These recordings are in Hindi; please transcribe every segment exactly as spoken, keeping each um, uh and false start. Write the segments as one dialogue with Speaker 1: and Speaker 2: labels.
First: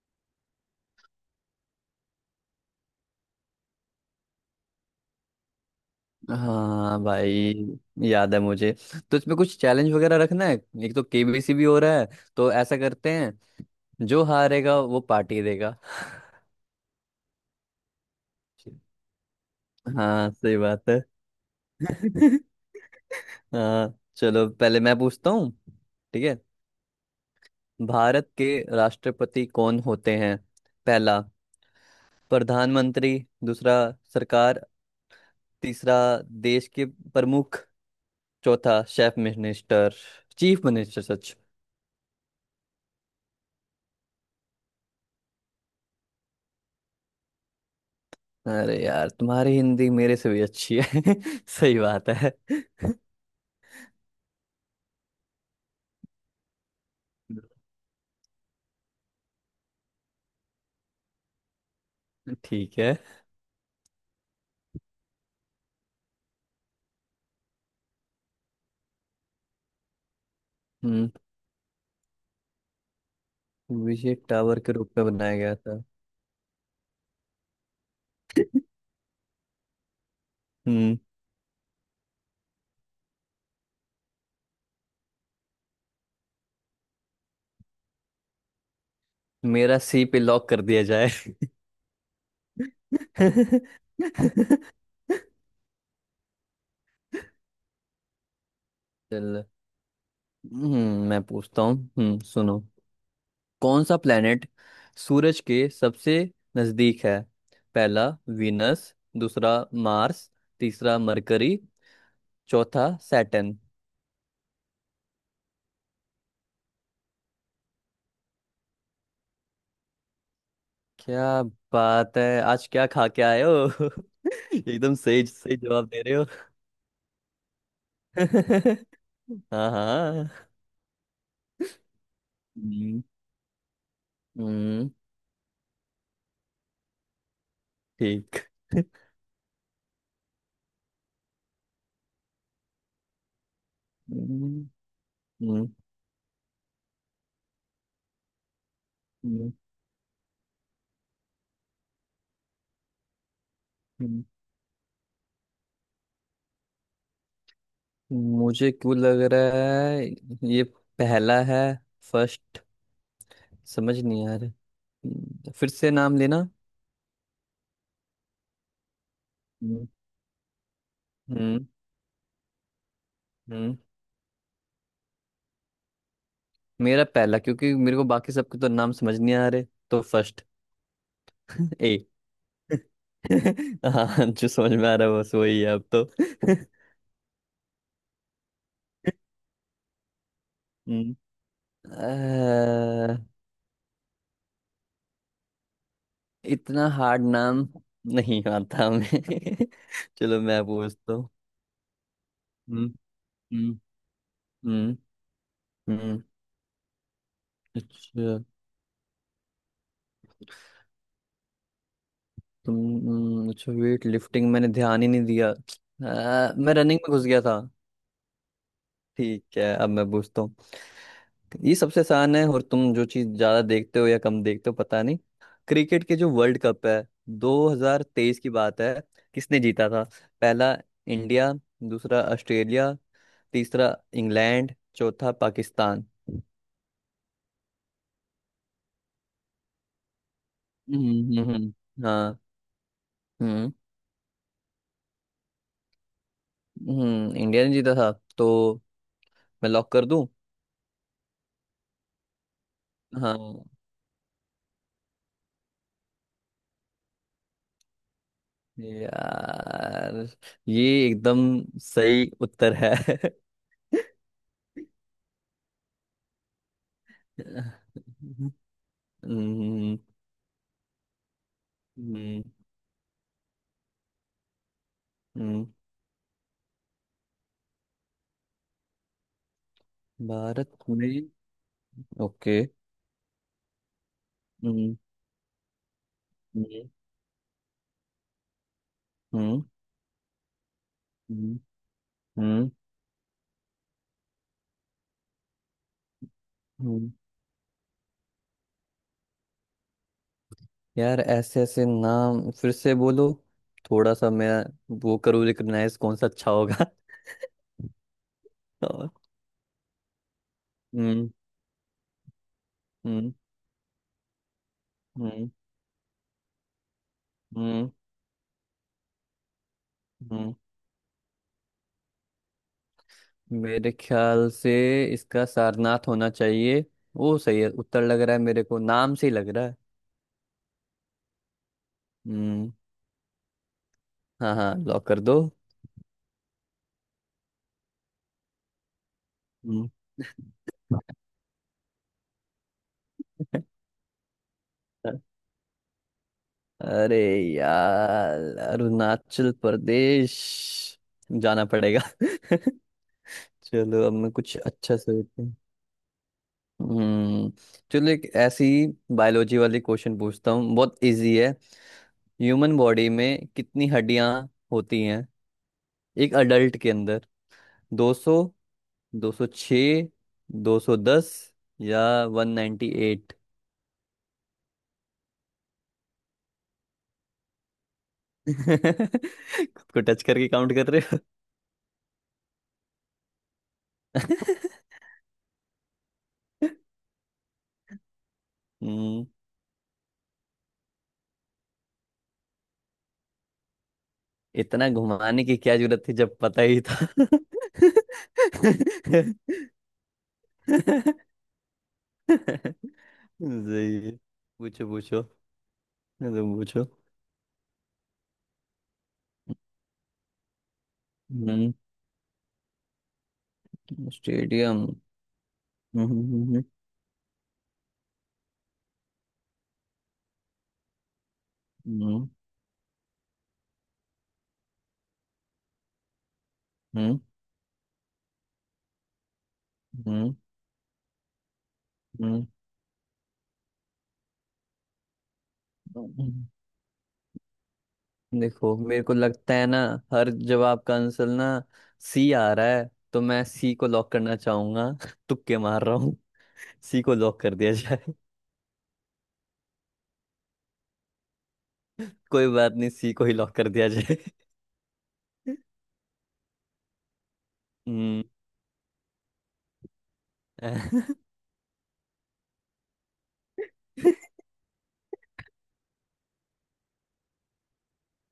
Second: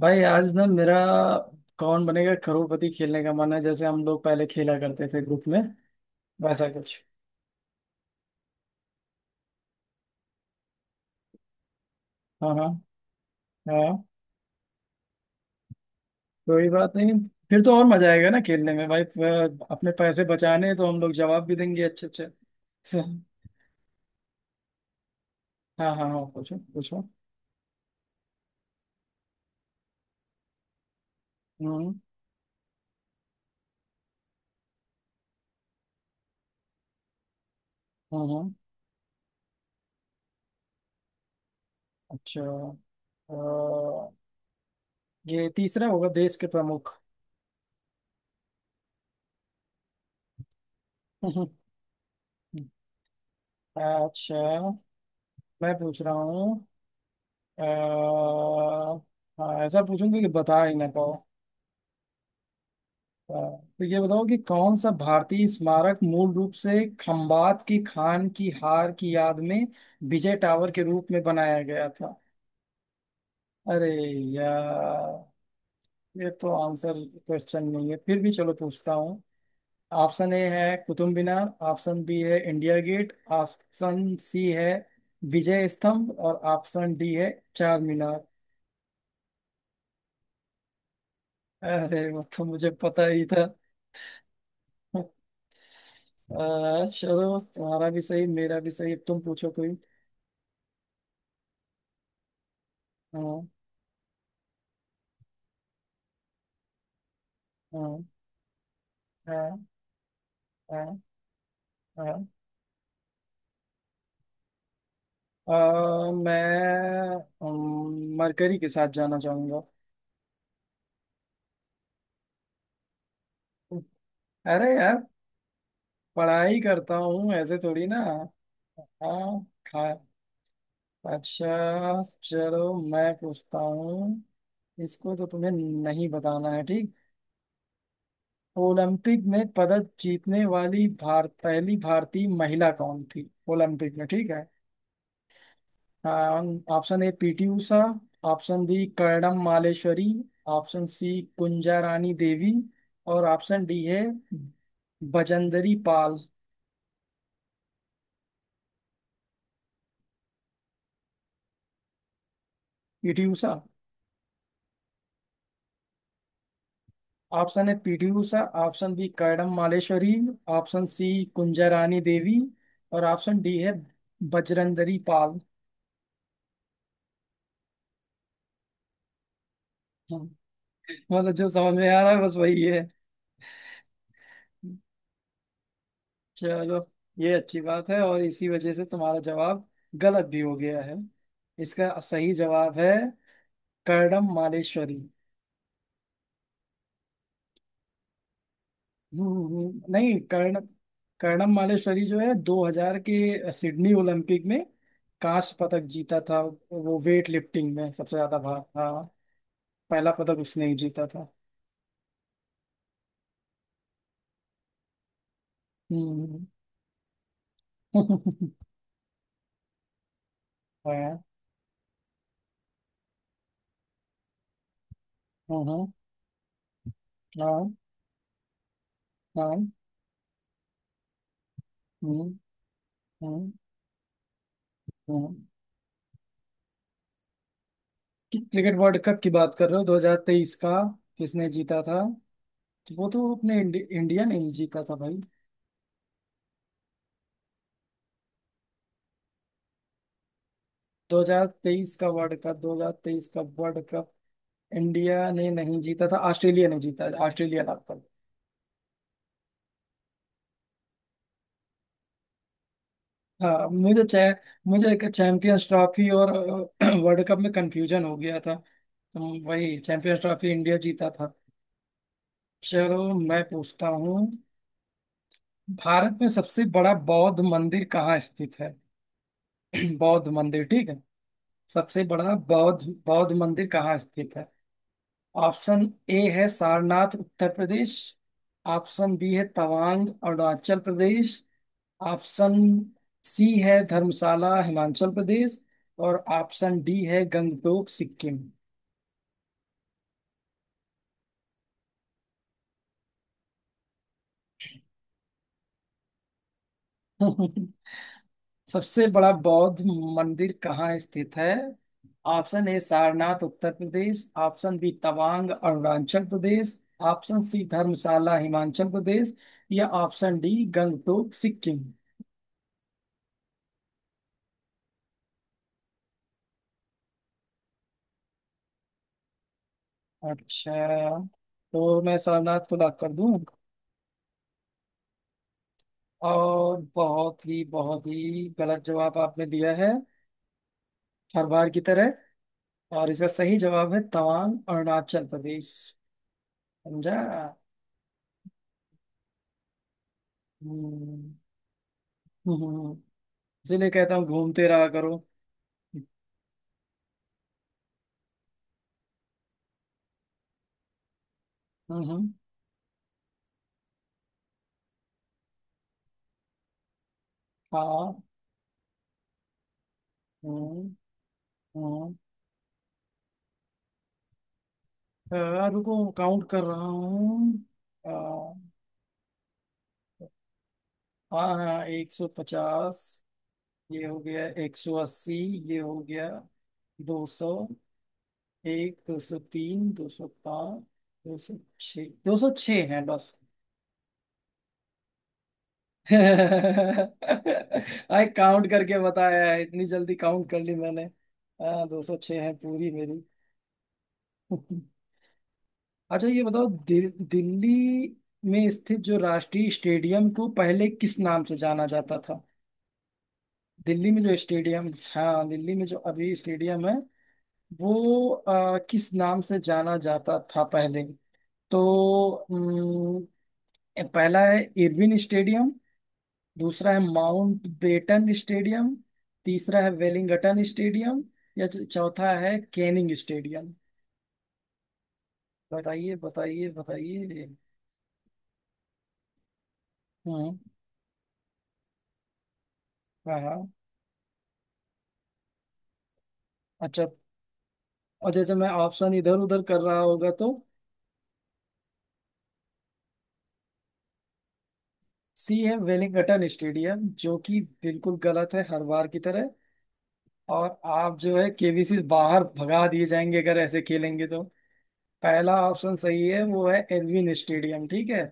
Speaker 1: भाई आज ना मेरा कौन बनेगा करोड़पति खेलने का मन है, जैसे हम लोग पहले खेला करते थे ग्रुप में वैसा कुछ।
Speaker 2: हाँ भाई, याद है मुझे। तो इसमें कुछ चैलेंज वगैरह रखना है। एक तो के बी सी भी हो रहा है, तो
Speaker 1: हाँ हाँ
Speaker 2: ऐसा करते हैं
Speaker 1: हाँ,
Speaker 2: जो हारेगा वो पार्टी देगा।
Speaker 1: कोई बात नहीं। फिर तो और मजा आएगा ना खेलने में भाई। प- अपने पैसे
Speaker 2: हाँ, सही
Speaker 1: बचाने हैं, तो
Speaker 2: बात
Speaker 1: हम
Speaker 2: है।
Speaker 1: लोग जवाब भी देंगे अच्छे अच्छे।
Speaker 2: हाँ चलो, पहले मैं पूछता हूँ।
Speaker 1: हाँ हाँ हाँ,
Speaker 2: ठीक है।
Speaker 1: पूछो पूछो।
Speaker 2: भारत के राष्ट्रपति कौन होते हैं? पहला,
Speaker 1: हम्म।
Speaker 2: प्रधानमंत्री। दूसरा, सरकार। तीसरा, देश के प्रमुख।
Speaker 1: हम्म। हम्म।
Speaker 2: चौथा, शेफ मिनिस्टर चीफ मिनिस्टर।
Speaker 1: अच्छा। अ, ये तीसरा होगा, देश के प्रमुख।
Speaker 2: अरे यार, तुम्हारी हिंदी मेरे से भी अच्छी है। सही बात है।
Speaker 1: अच्छा, मैं पूछ रहा हूँ। अ, हाँ, ऐसा पूछूंगी कि बता ही ना पाओ।
Speaker 2: ठीक है।
Speaker 1: अ, तो ये बताओ कि कौन सा भारतीय स्मारक मूल रूप से खंबात की खान की हार की याद में विजय टावर के रूप
Speaker 2: हम्म।
Speaker 1: में बनाया गया था। अरे
Speaker 2: विजय टावर के रूप में बनाया
Speaker 1: यार,
Speaker 2: गया था।
Speaker 1: ये तो आंसर, क्वेश्चन नहीं है, फिर भी चलो पूछता हूँ। ऑप्शन ए है
Speaker 2: हम्म
Speaker 1: कुतुब मीनार, ऑप्शन बी है इंडिया गेट, ऑप्शन सी है विजय स्तंभ, और ऑप्शन डी है चार मीनार।
Speaker 2: मेरा सी पे लॉक कर दिया जाए।
Speaker 1: अरे, वो तो मुझे पता ही था। अ, चलो, तुम्हारा भी सही मेरा भी सही, अब तुम
Speaker 2: चल।
Speaker 1: पूछो कोई।
Speaker 2: हम्म मैं पूछता हूँ। हम्म सुनो।
Speaker 1: हाँ।
Speaker 2: कौन सा प्लेनेट सूरज के सबसे नजदीक है?
Speaker 1: हाँ।
Speaker 2: पहला, वीनस।
Speaker 1: हाँ।
Speaker 2: दूसरा, मार्स। तीसरा,
Speaker 1: हाँ।
Speaker 2: मरकरी।
Speaker 1: हाँ।
Speaker 2: चौथा, सैटर्न।
Speaker 1: अ, मैं मरकरी के साथ जाना चाहूंगा।
Speaker 2: क्या बात है! आज क्या खा के आए हो?
Speaker 1: अरे
Speaker 2: एकदम
Speaker 1: यार,
Speaker 2: सही सही जवाब दे रहे हो।
Speaker 1: पढ़ाई करता हूँ ऐसे थोड़ी ना। हाँ
Speaker 2: हाँ
Speaker 1: खा।
Speaker 2: हाँ।
Speaker 1: अच्छा चलो,
Speaker 2: हम्म।
Speaker 1: मैं पूछता हूँ।
Speaker 2: हम्म।
Speaker 1: इसको तो तुम्हें नहीं बताना है, ठीक।
Speaker 2: ठीक।
Speaker 1: ओलंपिक में पदक जीतने वाली भार, पहली भारतीय महिला कौन थी ओलंपिक में, ठीक है।
Speaker 2: हम्म। हम्म।
Speaker 1: Option A PT Usha, option B Karnam
Speaker 2: हम्म।
Speaker 1: मालेश्वरी, ऑप्शन सी कुंजा रानी देवी, और ऑप्शन डी है
Speaker 2: हम्म,
Speaker 1: बजंदरी पाल।
Speaker 2: मुझे क्यों लग रहा है ये पहला है? फर्स्ट।
Speaker 1: पीटी उषा।
Speaker 2: समझ नहीं आ रहा। हम्म, फिर से नाम लेना।
Speaker 1: ऑप्शन है पीटी उषा, ऑप्शन बी कर्णम
Speaker 2: हम्म।
Speaker 1: मालेश्वरी, ऑप्शन सी
Speaker 2: हम्म।
Speaker 1: कुंजा रानी देवी, और ऑप्शन डी है
Speaker 2: हम्म,
Speaker 1: बजरंदरी पाल।
Speaker 2: मेरा पहला, क्योंकि मेरे को बाकी सबके तो नाम समझ नहीं आ रहे। तो
Speaker 1: हाँ,
Speaker 2: फर्स्ट,
Speaker 1: मतलब जो समझ में
Speaker 2: ए।
Speaker 1: आ रहा है बस वही है।
Speaker 2: हाँ, जो समझ में आ रहा है बस वही है अब तो।
Speaker 1: चलो, ये अच्छी बात है, और इसी वजह से तुम्हारा जवाब गलत भी हो गया है।
Speaker 2: हम्म,
Speaker 1: इसका सही जवाब है
Speaker 2: अ,
Speaker 1: कर्णम मालेश्वरी।
Speaker 2: इतना हार्ड नाम नहीं आता
Speaker 1: हम्म। हम्म।
Speaker 2: हमें।
Speaker 1: हम्म। नहीं,
Speaker 2: चलो,
Speaker 1: कर्ण
Speaker 2: मैं पूछता हूँ।
Speaker 1: कर्णम मालेश्वरी जो है
Speaker 2: हम्म।
Speaker 1: दो हज़ार के
Speaker 2: हम्म।
Speaker 1: सिडनी ओलंपिक में
Speaker 2: हम्म।
Speaker 1: कांस्य पदक जीता
Speaker 2: हम्म,
Speaker 1: था, वो वेट लिफ्टिंग में सबसे
Speaker 2: अच्छा।
Speaker 1: ज्यादा भाग। हाँ, पहला पदक उसने ही जीता था।
Speaker 2: तुम। हम्म, अच्छा, वेट लिफ्टिंग मैंने ध्यान ही नहीं दिया। अ,
Speaker 1: हम्म।
Speaker 2: मैं रनिंग में घुस गया था। ठीक है, अब मैं पूछता हूँ।
Speaker 1: हाँ।
Speaker 2: ये सबसे आसान है, और तुम जो चीज ज्यादा देखते हो या कम देखते हो पता नहीं।
Speaker 1: हाँ।
Speaker 2: क्रिकेट के जो वर्ल्ड कप है,
Speaker 1: हाँ।
Speaker 2: दो हज़ार तेईस की बात है, किसने
Speaker 1: हाँ।
Speaker 2: जीता था? पहला, इंडिया। दूसरा,
Speaker 1: हम्म।
Speaker 2: ऑस्ट्रेलिया।
Speaker 1: हम्म।
Speaker 2: तीसरा, इंग्लैंड। चौथा,
Speaker 1: हम्म।
Speaker 2: पाकिस्तान।
Speaker 1: क्रिकेट वर्ल्ड कप की बात कर रहे हो, दो हज़ार तेईस का,
Speaker 2: हम्म। हम्म।
Speaker 1: किसने
Speaker 2: हम्म।
Speaker 1: जीता था।
Speaker 2: हम्म। हाँ।
Speaker 1: तो वो तो अपने
Speaker 2: हम्म।
Speaker 1: इंडि, इंडिया ने ही जीता था भाई।
Speaker 2: हम्म इंडिया ने जीता था। तो मैं लॉक कर दूं?
Speaker 1: दो हज़ार तेईस का वर्ल्ड कप, दो हज़ार तेईस
Speaker 2: हाँ।
Speaker 1: का वर्ल्ड कप इंडिया ने नहीं जीता था, ऑस्ट्रेलिया ने जीता है, ऑस्ट्रेलिया लाभ पर।
Speaker 2: यार, ये एकदम सही उत्तर है।
Speaker 1: हाँ, मुझे चै, मुझे एक चैंपियंस ट्रॉफी और वर्ल्ड कप में कंफ्यूजन हो गया
Speaker 2: हम्म।
Speaker 1: था, तो वही
Speaker 2: हम्म।
Speaker 1: चैंपियंस ट्रॉफी इंडिया जीता था। चलो, मैं पूछता हूँ।
Speaker 2: हम्म,
Speaker 1: भारत में सबसे बड़ा बौद्ध मंदिर कहाँ स्थित है। बौद्ध मंदिर,
Speaker 2: भारत
Speaker 1: ठीक है।
Speaker 2: में।
Speaker 1: सबसे बड़ा
Speaker 2: ओके।
Speaker 1: बौद्ध बौद्ध मंदिर कहाँ स्थित है।
Speaker 2: हम्म।
Speaker 1: ऑप्शन ए है
Speaker 2: हम्म।
Speaker 1: सारनाथ उत्तर प्रदेश, ऑप्शन बी है
Speaker 2: हम्म।
Speaker 1: तवांग अरुणाचल प्रदेश,
Speaker 2: हम्म।
Speaker 1: ऑप्शन
Speaker 2: हम्म।
Speaker 1: सी है धर्मशाला हिमाचल प्रदेश, और ऑप्शन डी
Speaker 2: हम्म।
Speaker 1: है गंगटोक सिक्किम।
Speaker 2: यार, ऐसे ऐसे नाम फिर से बोलो, थोड़ा सा मैं वो करूँ रिकग्नाइज कौन सा अच्छा होगा।
Speaker 1: सबसे
Speaker 2: और।
Speaker 1: बड़ा बौद्ध मंदिर कहाँ
Speaker 2: हम्म।
Speaker 1: स्थित है। ऑप्शन ए
Speaker 2: हम्म।
Speaker 1: सारनाथ उत्तर प्रदेश, ऑप्शन बी तवांग
Speaker 2: हम्म।
Speaker 1: अरुणाचल प्रदेश, ऑप्शन सी
Speaker 2: हम्म।
Speaker 1: धर्मशाला हिमाचल प्रदेश, या ऑप्शन
Speaker 2: हम्म।
Speaker 1: डी गंगटोक सिक्किम।
Speaker 2: मेरे ख्याल से इसका सारनाथ होना चाहिए। वो सही है उत्तर, लग रहा है मेरे को, नाम से ही लग रहा है।
Speaker 1: अच्छा, तो मैं सारनाथ
Speaker 2: हम्म।
Speaker 1: को लॉक कर दूं।
Speaker 2: हाँ हाँ, लॉक कर दो।
Speaker 1: और बहुत ही बहुत ही गलत जवाब आपने दिया
Speaker 2: हम्म।
Speaker 1: है, हर बार की तरह। और इसका सही जवाब है तवांग अरुणाचल प्रदेश। समझा।
Speaker 2: अरे यार, अरुणाचल प्रदेश
Speaker 1: हम्म।
Speaker 2: जाना पड़ेगा।
Speaker 1: हम्म। हम्म। हम्म। इसीलिए
Speaker 2: चलो, अब
Speaker 1: कहता हूँ,
Speaker 2: मैं कुछ
Speaker 1: घूमते रहा
Speaker 2: अच्छा
Speaker 1: करो।
Speaker 2: सोचती हूँ। हम्म चलो, एक ऐसी बायोलॉजी वाली क्वेश्चन पूछता हूँ, बहुत इजी है।
Speaker 1: हम्म। हम्म।
Speaker 2: ह्यूमन बॉडी में कितनी हड्डियां होती हैं, एक अडल्ट के अंदर?
Speaker 1: हाँ।
Speaker 2: दो सौ, दो सौ छः,
Speaker 1: हम्म।
Speaker 2: दो सौ दस या
Speaker 1: हम्म।
Speaker 2: One hundred ninety eight?
Speaker 1: अ, रुको काउंट कर रहा हूँ। अ,
Speaker 2: खुद को टच करके काउंट कर रहे हो?
Speaker 1: हाँ हाँ, एक सौ पचास। ये हो गया एक सौ अस्सी। ये हो गया दो सौ एक, दो सौ तीन दो सौ पाँच, दो सौ छः। दो सौ छः है बस।
Speaker 2: इतना घुमाने की क्या जरूरत थी जब पता ही था!
Speaker 1: आई काउंट करके बताया है, इतनी जल्दी काउंट कर ली मैंने। हाँ, दो सौ छः है पूरी मेरी।
Speaker 2: सही है। पूछो पूछो।
Speaker 1: अच्छा, ये
Speaker 2: तुम
Speaker 1: बताओ,
Speaker 2: पूछो।
Speaker 1: दिल, दिल्ली में स्थित जो राष्ट्रीय स्टेडियम को पहले किस नाम से
Speaker 2: हम्म।
Speaker 1: जाना जाता था। दिल्ली में जो
Speaker 2: स्टेडियम।
Speaker 1: स्टेडियम, हाँ दिल्ली में जो
Speaker 2: हम्म।
Speaker 1: अभी
Speaker 2: हम्म।
Speaker 1: स्टेडियम है, वो अ, किस नाम से जाना जाता था पहले। तो
Speaker 2: हम्म।
Speaker 1: अम, पहला है इरविन स्टेडियम, दूसरा है
Speaker 2: हम्म।
Speaker 1: माउंट बेटन स्टेडियम, तीसरा है
Speaker 2: हम्म।
Speaker 1: वेलिंगटन स्टेडियम, या च- चौथा
Speaker 2: हम्म।
Speaker 1: है कैनिंग स्टेडियम। बताइए
Speaker 2: हम्म।
Speaker 1: बताइए बताइए।
Speaker 2: देखो, मेरे को लगता है ना, हर
Speaker 1: हम्म।
Speaker 2: जवाब का आंसर ना सी आ रहा है, तो
Speaker 1: हाँ
Speaker 2: मैं
Speaker 1: हाँ।
Speaker 2: सी को लॉक करना चाहूंगा। तुक्के मार रहा हूँ। सी
Speaker 1: अच्छा।
Speaker 2: को लॉक कर दिया जाए।
Speaker 1: और जैसे मैं ऑप्शन इधर उधर कर रहा होगा तो
Speaker 2: कोई बात नहीं, सी को ही लॉक कर दिया जाए।
Speaker 1: सी है वेलिंगटन स्टेडियम, जो कि बिल्कुल
Speaker 2: हम्म।
Speaker 1: गलत है, हर बार की तरह। और आप जो है केबीसी बाहर भगा दिए जाएंगे अगर ऐसे खेलेंगे तो। पहला ऑप्शन सही है, वो है एल्विन स्टेडियम, ठीक है।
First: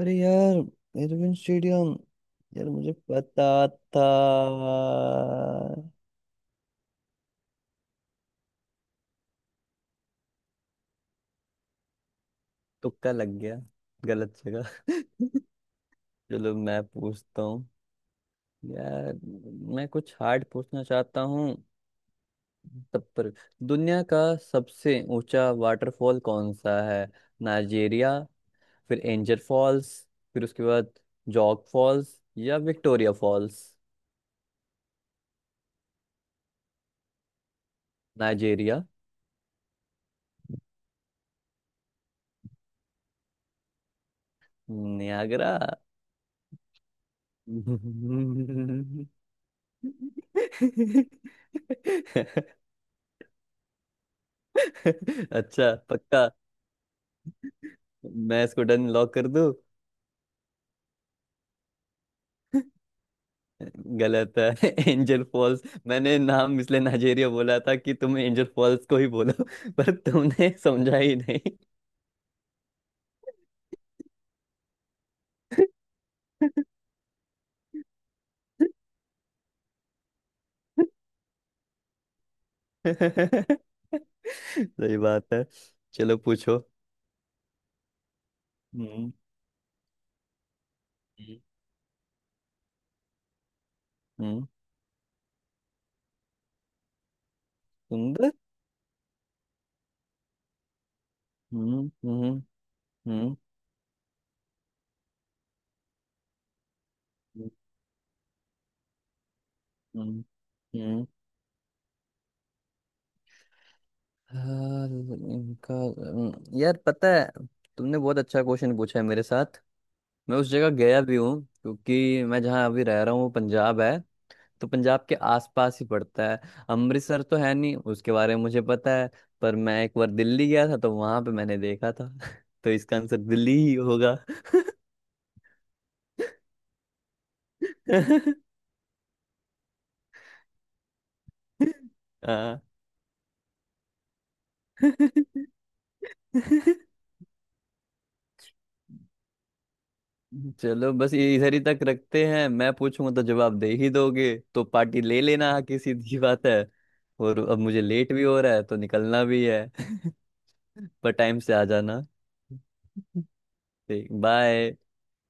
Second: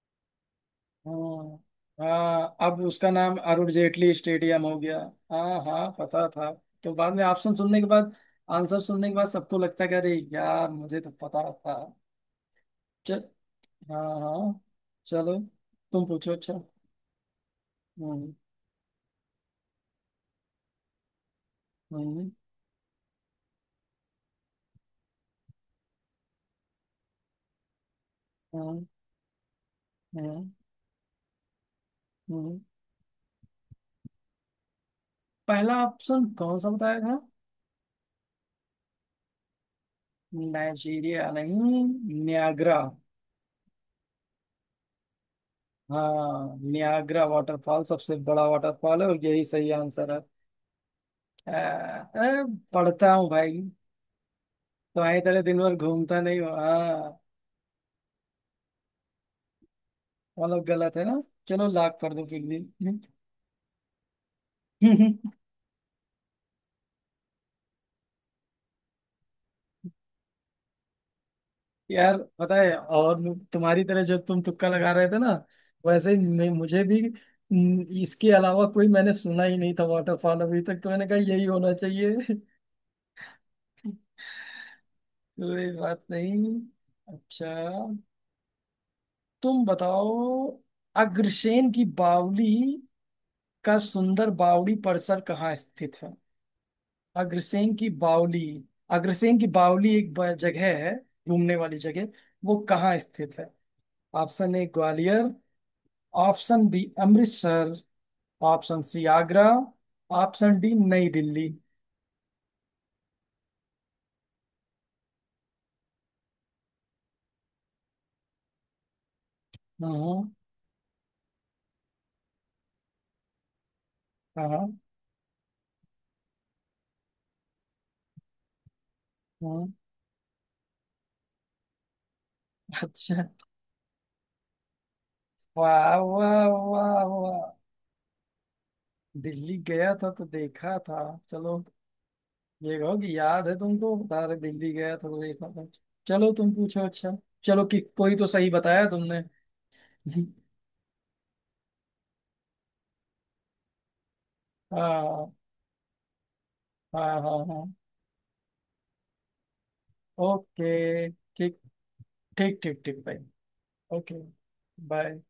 Speaker 2: अरे यार, एरविन
Speaker 1: हाँ,
Speaker 2: स्टेडियम!
Speaker 1: हाँ,
Speaker 2: यार,
Speaker 1: अब
Speaker 2: मुझे
Speaker 1: उसका नाम
Speaker 2: पता
Speaker 1: अरुण
Speaker 2: था।
Speaker 1: जेटली स्टेडियम हो गया। हाँ हाँ, पता था। तो बाद में ऑप्शन सुनने के बाद, आंसर सुनने के बाद, सबको लगता है कि अरे यार मुझे तो पता था।
Speaker 2: तुक्का
Speaker 1: चल।
Speaker 2: लग गया,
Speaker 1: हाँ
Speaker 2: गलत
Speaker 1: हाँ।
Speaker 2: जगह।
Speaker 1: चलो, तुम पूछो
Speaker 2: चलो,
Speaker 1: अच्छा।
Speaker 2: मैं पूछता हूँ।
Speaker 1: हम्म।
Speaker 2: यार, मैं कुछ हार्ड पूछना चाहता हूँ
Speaker 1: हम्म।
Speaker 2: तब पर। दुनिया का सबसे ऊंचा वाटरफॉल कौन सा है? नाइजेरिया,
Speaker 1: हम्म।
Speaker 2: फिर एंजर फॉल्स, फिर
Speaker 1: हम्म।
Speaker 2: उसके बाद जॉग फॉल्स या
Speaker 1: हम्म।
Speaker 2: Victoria false?
Speaker 1: पहला ऑप्शन कौन सा बताया था।
Speaker 2: नाइजेरिया?
Speaker 1: नाइजीरिया नहीं, नियाग्रा।
Speaker 2: नियागरा।
Speaker 1: हाँ, नियाग्रा वाटरफॉल सबसे बड़ा वाटरफॉल है, और यही सही आंसर है।
Speaker 2: अच्छा।
Speaker 1: अ, अ, पढ़ता हूँ भाई, तुम्हारी तरह दिन भर घूमता
Speaker 2: पक्का?
Speaker 1: नहीं हो। हाँ।
Speaker 2: मैं इसको डन लॉक कर दूं।
Speaker 1: मतलब गलत है ना। चलो लाख कर दो फिर भी।
Speaker 2: गलत है। Angel false! मैंने नाम इसलिए नाइजेरिया बोला था कि तुम एंजल फॉल्स को ही बोलो। पर तुमने समझा ही नहीं।
Speaker 1: यार, पता है, और मु- तुम्हारी तरह जब तुम तुक्का लगा रहे थे ना, वैसे ही मैं, मुझे भी न, इसके अलावा कोई मैंने सुना ही नहीं था वाटरफॉल अभी तक, तो मैंने कहा यही होना चाहिए।
Speaker 2: सही बात है।
Speaker 1: कोई बात
Speaker 2: चलो
Speaker 1: नहीं।
Speaker 2: पूछो।
Speaker 1: अच्छा,
Speaker 2: हम्म।
Speaker 1: तुम बताओ,
Speaker 2: हम्म।
Speaker 1: अग्रसेन की बावली का सुंदर
Speaker 2: हम्म।
Speaker 1: बावड़ी परिसर कहाँ स्थित है। अग्रसेन की
Speaker 2: सुंदर।
Speaker 1: बावली। अग्रसेन की बावली एक ब- जगह है, घूमने वाली
Speaker 2: हम्म।
Speaker 1: जगह।
Speaker 2: हम्म।
Speaker 1: वो कहाँ
Speaker 2: हम्म।
Speaker 1: स्थित है। Option A Gwalior, option B
Speaker 2: हम्म।
Speaker 1: Amritsar, option C Agra, option D
Speaker 2: हम्म।
Speaker 1: नई दिल्ली।
Speaker 2: हाँ, इनका अम, यार पता है, तुमने बहुत अच्छा क्वेश्चन पूछा है मेरे साथ।
Speaker 1: हम्म।
Speaker 2: मैं उस जगह गया भी हूँ, क्योंकि मैं जहाँ अभी रह रहा हूँ वो पंजाब है। तो
Speaker 1: हाँ।
Speaker 2: पंजाब के आसपास ही पड़ता है। अमृतसर तो है नहीं, उसके बारे में मुझे पता है। पर
Speaker 1: हम्म।
Speaker 2: मैं एक बार दिल्ली गया था, तो वहां पे मैंने देखा था। तो इसका आंसर
Speaker 1: अच्छा।
Speaker 2: दिल्ली ही होगा।
Speaker 1: वाह वाह। वाह वाह। दिल्ली गया था तो देखा था। चलो,
Speaker 2: हाँ।
Speaker 1: ये कहो कि याद है तुमको, बता रहे दिल्ली गया था तो देखा था। चलो, तुम पूछो अच्छा। चलो, कि कोई तो सही बताया तुमने।
Speaker 2: चलो बस ये इधर ही तक रखते हैं। मैं पूछूंगा तो जवाब दे ही दोगे, तो पार्टी ले
Speaker 1: हाँ
Speaker 2: लेना। हाँ, किसी की सीधी बात है।
Speaker 1: हाँ
Speaker 2: और
Speaker 1: हाँ
Speaker 2: अब
Speaker 1: हाँ।
Speaker 2: मुझे लेट भी हो रहा है, तो निकलना भी है।
Speaker 1: ओके
Speaker 2: पर टाइम से
Speaker 1: ठीक।
Speaker 2: आ जाना।
Speaker 1: ठीक ठीक ठीक भाई।
Speaker 2: ठीक।
Speaker 1: ओके।
Speaker 2: बाय।
Speaker 1: बाय।